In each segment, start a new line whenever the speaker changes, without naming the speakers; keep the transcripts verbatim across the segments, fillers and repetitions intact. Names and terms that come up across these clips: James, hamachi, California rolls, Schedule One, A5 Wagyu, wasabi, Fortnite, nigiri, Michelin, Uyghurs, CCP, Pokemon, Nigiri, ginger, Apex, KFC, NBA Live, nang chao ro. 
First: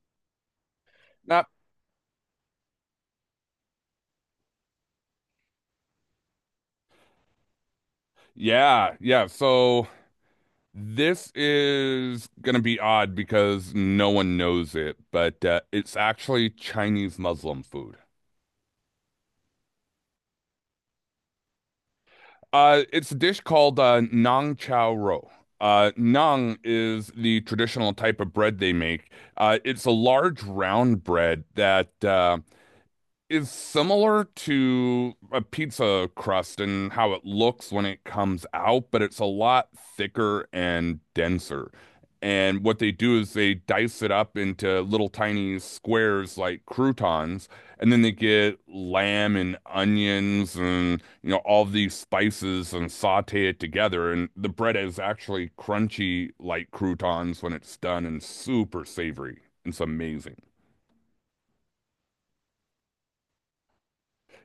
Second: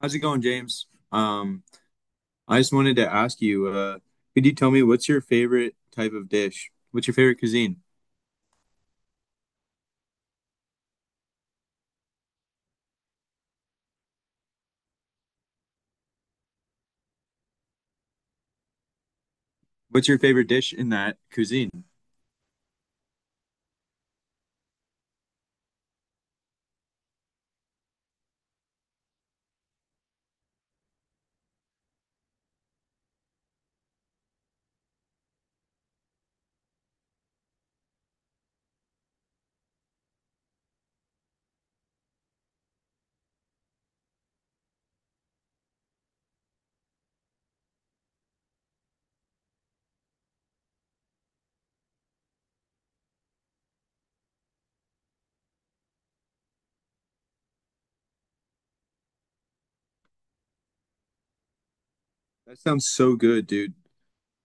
How's it going, James?
Not,
Um, I just wanted to ask you, uh, could you tell me what's your favorite type of dish? What's your favorite cuisine?
Yeah, yeah. So this is going to be odd because no one knows it, but uh, it's actually Chinese Muslim food.
What's your favorite dish in that cuisine?
Uh, it's a dish called uh, nang chao ro. Uh, nang is the traditional type of bread they make. Uh, it's a large round bread that uh, is similar to a pizza crust and how it looks when it comes out, but it's a lot thicker and denser. And what they do is they dice it up into little tiny squares like croutons, and then they get lamb and onions and you know all these spices and saute it together. And the bread is actually crunchy like croutons when it's done and super savory. It's amazing.
That sounds so good, dude.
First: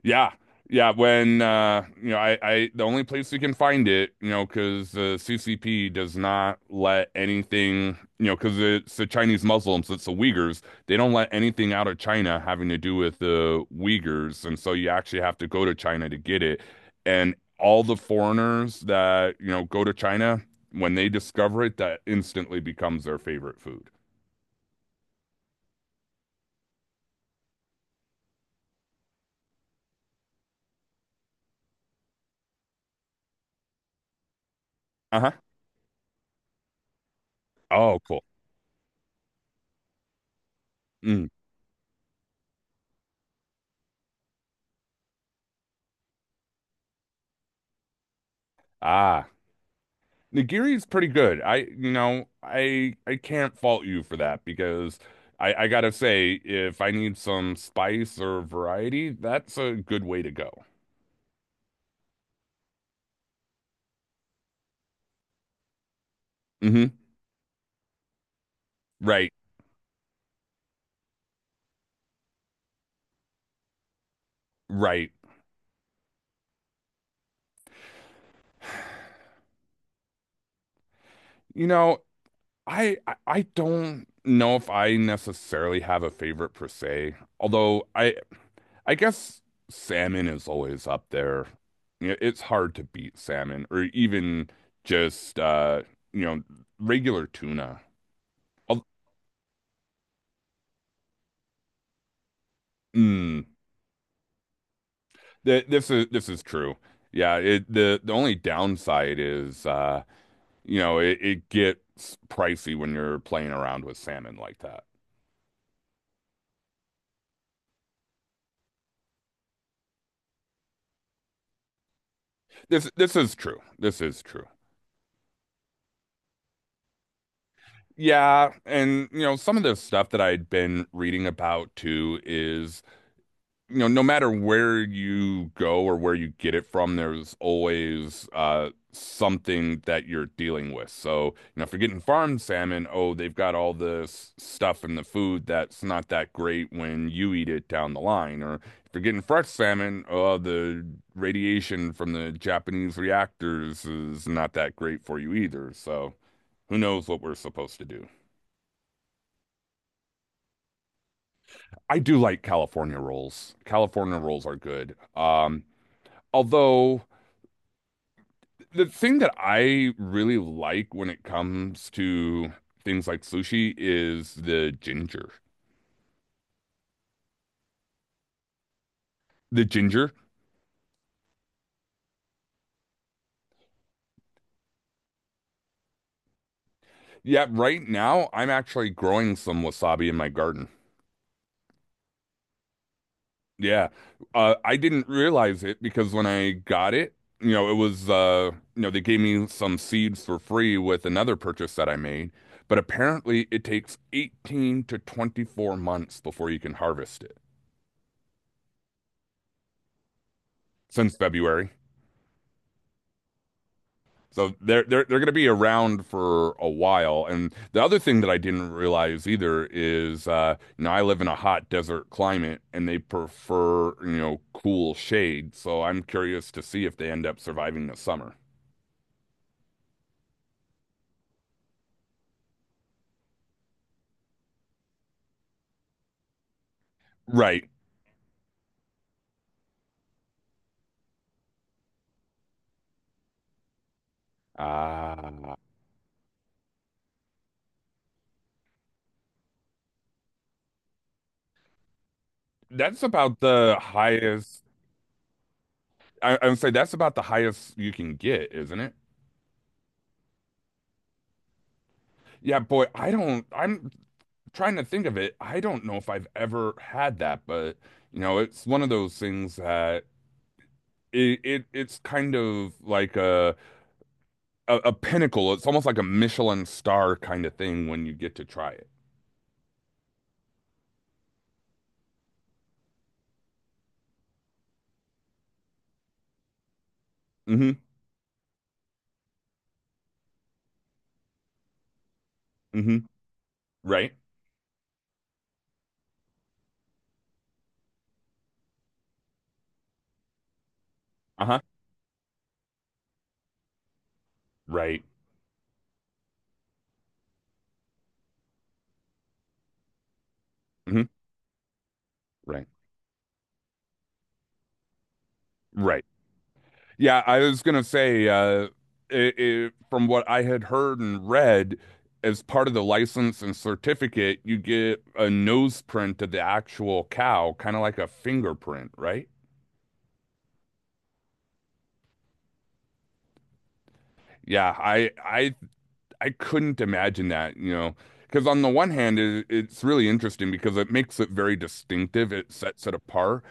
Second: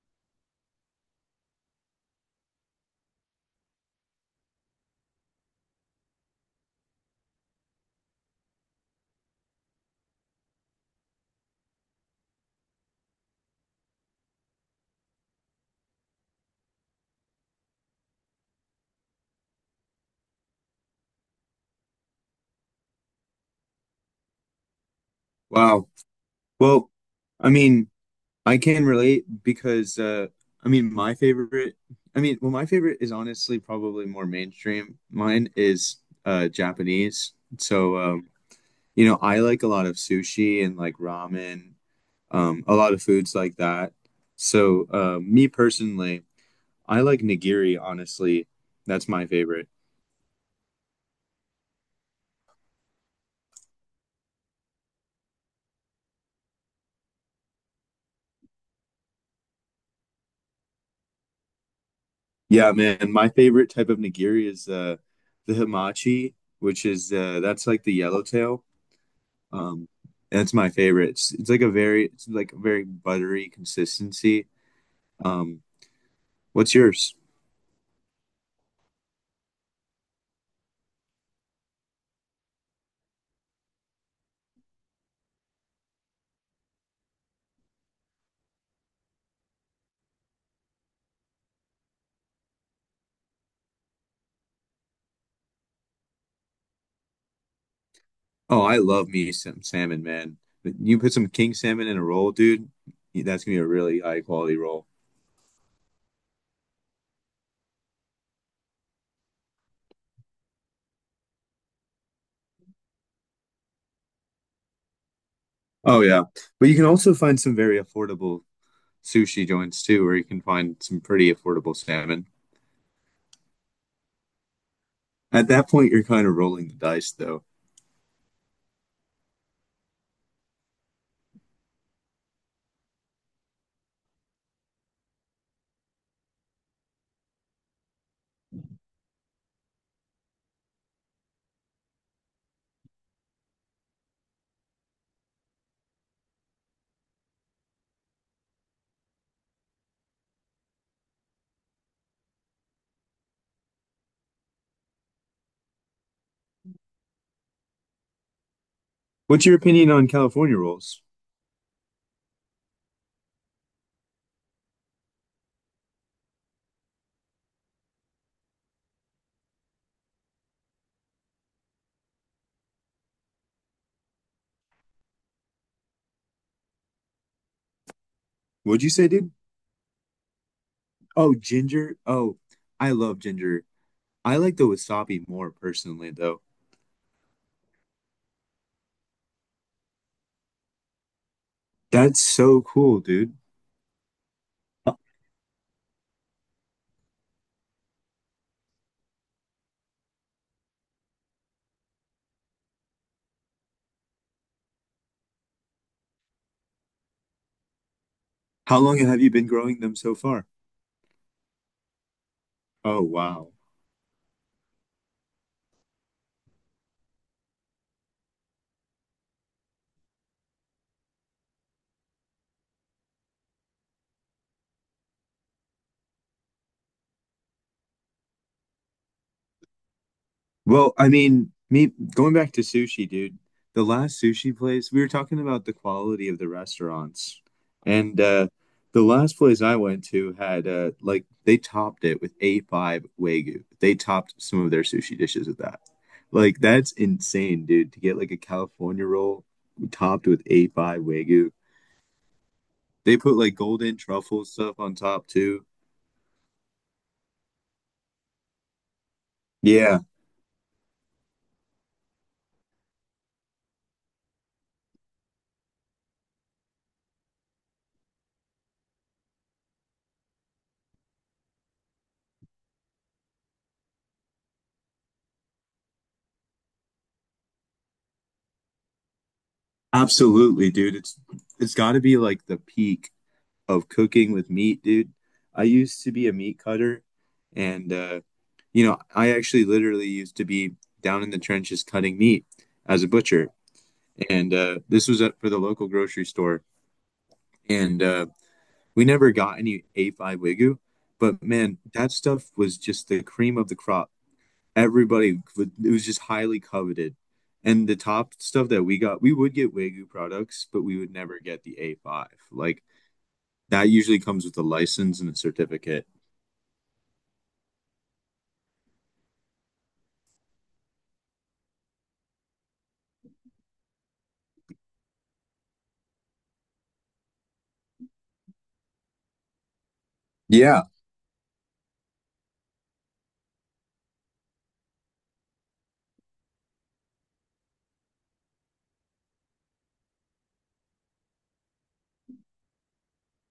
Yeah. Yeah, when uh you know I I the only place we can find it, you know, because the C C P does not let anything, you know, because it's the Chinese Muslims, it's the Uyghurs, they don't let anything out of China having to do with the Uyghurs, and so you actually have to go to China to get it. And all the foreigners that, you know, go to China, when they discover it, that instantly becomes their favorite food.
Wow. Well, I mean, I can relate because uh, I mean, my favorite, I mean, well, my favorite is honestly probably more mainstream.
Uh-huh.
Mine is uh, Japanese. So,
Oh, cool.
um, you know, I like a lot of sushi and like
Mm.
ramen, um, a lot of foods like that. So, uh, me personally, I like nigiri, honestly. That's my
Ah.
favorite.
Nigiri's pretty good. I, you know, I I can't fault you for that because I I gotta say, if I need some spice or variety, that's a good way to go.
Yeah, man, my favorite type of nigiri is uh, the hamachi, which
hmm
is uh, that's like the yellowtail.
Right,
Um, that's my favorite. It's, it's like a very it's like a very buttery consistency.
right.
Um, what's yours?
You know, I I I don't know if I necessarily have a favorite per se, although I I guess salmon is always up there. You know, it's hard to beat salmon or even just uh, you know, regular tuna.
Oh, I
Al-
love me some salmon, man. You put some king salmon in a roll, dude, that's
Mm.
gonna be a really high quality roll.
Th- This is this is true. Yeah, it, the the only downside is uh, you know, it, it gets pricey when you're playing around with salmon like that.
Oh yeah. But you can also find some very affordable sushi joints too, where you can find some pretty affordable salmon.
This this is true. This is true.
At that point, you're kind of rolling the dice, though.
Yeah, and you know, some of the stuff that I'd been reading about too is you know, no matter where you go or where you get it from, there's always uh something that you're dealing with. So, you know, if you're getting farmed salmon, oh, they've got all this stuff in the food that's not that great when you eat it down the line. Or if you're getting fresh salmon, oh, the radiation from the Japanese reactors is not that great for you either. So, who knows what we're supposed to do.
What's your opinion on California rolls?
I do like California rolls. California rolls are good. Um, although The thing that I really like when it comes to things like sushi is the ginger.
What'd you say, dude?
The ginger.
Oh, ginger. Oh, I love ginger. I like the wasabi more personally, though.
Yeah, right now I'm actually growing some wasabi in my garden.
That's so cool, dude.
Yeah. Uh, I didn't realize it because when I got it, you know, it was, uh, you know, they gave me some seeds for free with another purchase that I made. But apparently it takes eighteen to twenty-four months before you can harvest it
How long have you been growing them so far?
since February.
Oh, wow.
So they're they're they're going to be around for a while. And the other thing that I didn't realize either is, uh, you know, I live in a hot desert climate, and they prefer, you know, cool shade. So I'm curious to see if they end up surviving the summer.
Well, I mean, me going back to sushi, dude, the last sushi place, we were talking about the quality of the restaurants.
Right.
And uh the last place I went to had uh like they topped it with A five Wagyu. They topped some of their
Ah,
sushi dishes with that. Like that's insane, dude, to get like a California roll topped with A five Wagyu.
that's
They put
about
like
the
golden truffle
highest.
stuff on top too.
I, I would say that's about the highest you can get, isn't it?
Yeah,
Yeah, boy. I don't. I'm trying to think of it, I don't know if I've ever had that, but you know, it's one of those things that. it, it it's kind of like a, a a pinnacle. It's almost like a Michelin star kind of thing when you get to try it.
absolutely, dude. It's it's got to be like the peak of cooking with meat, dude. I used to be a meat cutter,
Mm-hmm.
and uh, you know, I actually literally used to be down in the trenches cutting meat
Mm-hmm.
as a butcher,
Right.
and uh, this was at, for the local grocery store, and uh, we never got any A five Wagyu, but
Uh-huh.
man, that stuff was just the cream of the crop.
Right.
Everybody, would, it was just highly coveted. And the top stuff that we got, we would get Wagyu products, but we
Mm-hmm.
would never get the A five.
Right.
Like that usually comes with a license and a
Right.
certificate.
Yeah, I was gonna say, uh, it, it, from what I had heard and read, as part of the license and certificate, you get a nose print of the actual cow, kind of like a fingerprint, right?
Yeah.
Yeah, I I I couldn't imagine that, you know, because on the one hand, it, it's really interesting because it makes it very distinctive. It sets it apart.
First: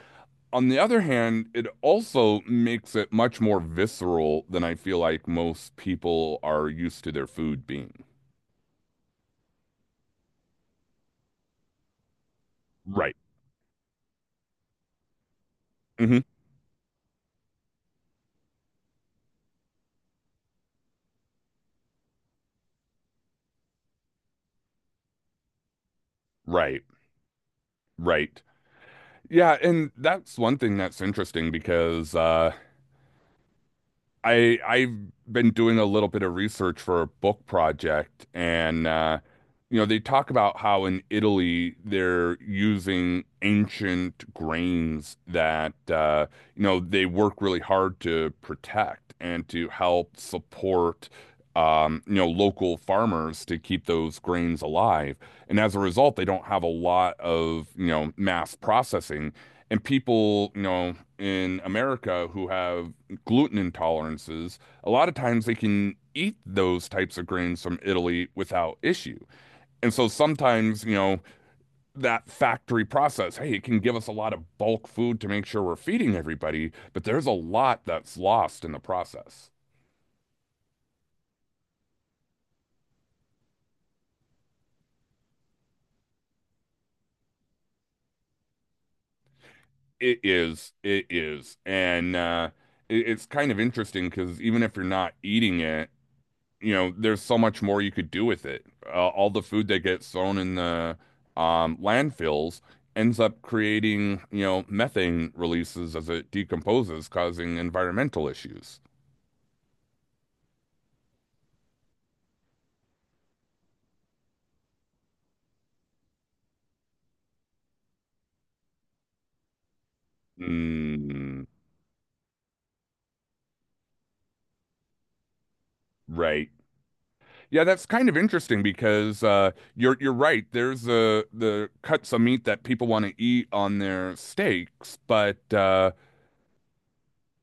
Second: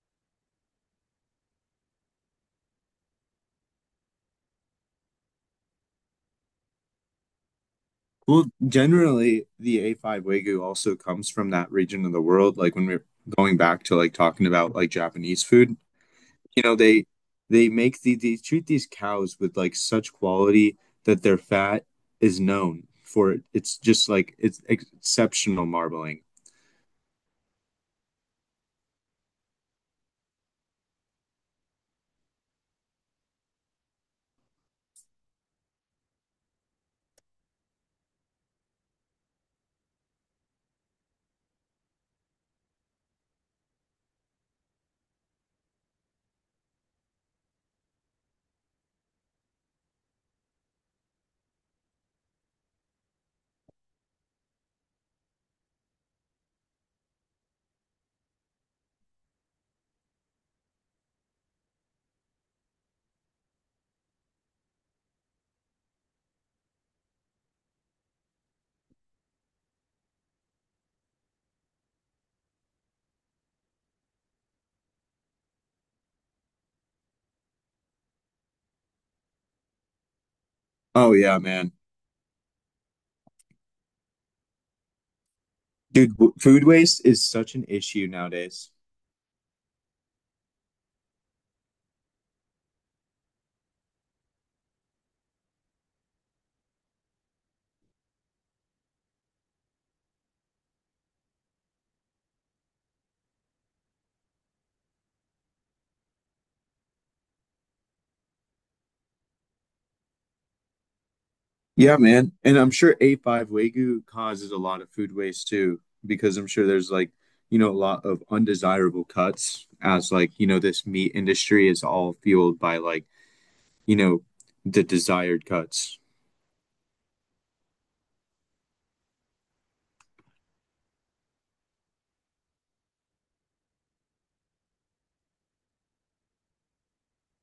On the other hand, it also makes it much more visceral than I feel like most people are used to their food being.
Well, generally, the A five Wagyu also comes from that region of the world. Like when we're
Right.
going back to like talking about like Japanese food,
hmm
you know, they they make the they treat these cows with like such quality that their fat is known for it. It's just like it's exceptional marbling.
Right. Right. Yeah, and that's one thing that's interesting because uh I I've been doing a little bit of research for a book project, and uh, you know, they talk about how in Italy they're using ancient grains that uh, you know, they work really hard to protect and to help support um, you know, local farmers to keep those grains alive. And as a result, they don't have a lot of, you know, mass processing. And people, you know, in America who have gluten intolerances, a lot of times they can eat those types of grains from Italy without issue. And so sometimes, you know, that factory process, hey, it can give us a lot of bulk food to make sure we're feeding everybody, but there's a lot that's lost in the process.
Oh yeah, man. Dude, w- food waste is such an issue nowadays.
It is, it is. And uh, it, it's kind of interesting because even if you're not eating it, you know, there's so much more you could do with it. Uh, all the food that gets thrown in the um, landfills ends up creating, you know, methane releases as it decomposes, causing environmental issues.
Yeah, man. And I'm sure A five Wagyu causes a lot of food waste too, because I'm sure there's like, you know, a lot of undesirable cuts as like, you know, this meat
Mm,
industry is all fueled by like, you know, the desired cuts.
right. Yeah, that's kind of interesting because uh, you're you're right. There's uh, the cuts of meat that people want to eat on their steaks, but uh,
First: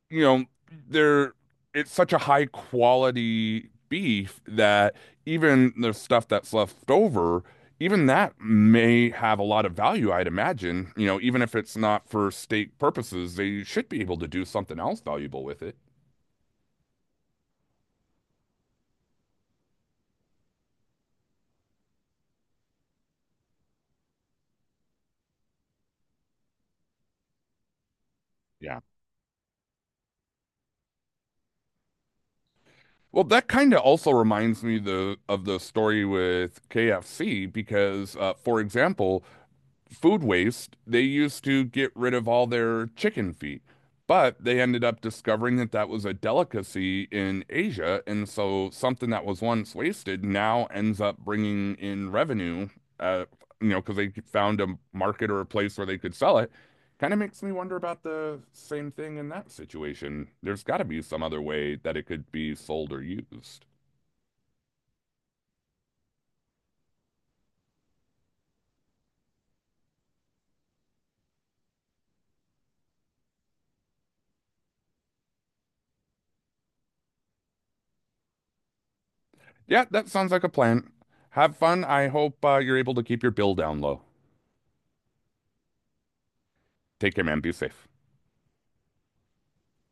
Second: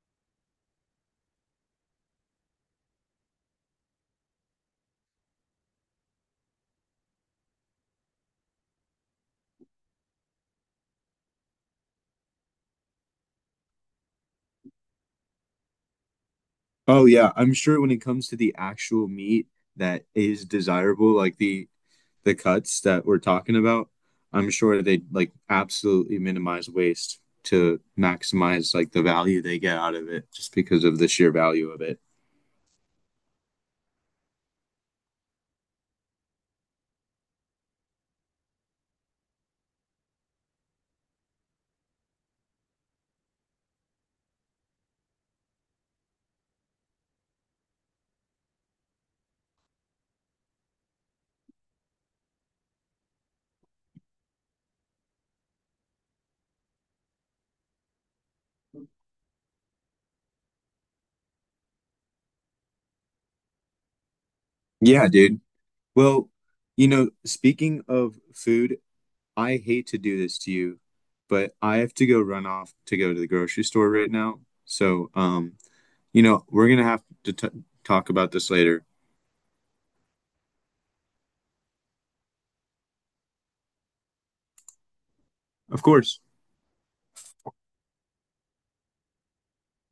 you know, they're it's such a high quality beef that even the stuff that's left over, even that may have a lot of value, I'd imagine. You know, even if it's not for steak purposes, they should be able to do something else valuable with it.
Oh yeah, I'm sure when it comes to the actual meat that is desirable, like the the cuts that we're talking about, I'm sure they like absolutely minimize waste to maximize
Yeah.
like the value they get out of it just because of the sheer value of it.
Well, that kind of also reminds me the of the story with K F C because, uh, for example, food waste, they used to get rid of all their chicken feet. But they ended up discovering that that was a delicacy in Asia. And so something that was once wasted now ends up bringing in revenue, uh, you know, because they found a market or a place where they could sell it. Kind of makes me wonder about the same thing in that situation. There's got to be some other way that it could be sold or used.
Yeah, dude. Well, you know, speaking of food, I hate to do this to you, but I have to go run off to go to the grocery store right now. So, um, you know, we're gonna have to t talk about this later.
Yeah, that sounds like a plan. Have fun. I hope uh, you're able to keep your bill down low.
Of course.
Take care, man. Be safe.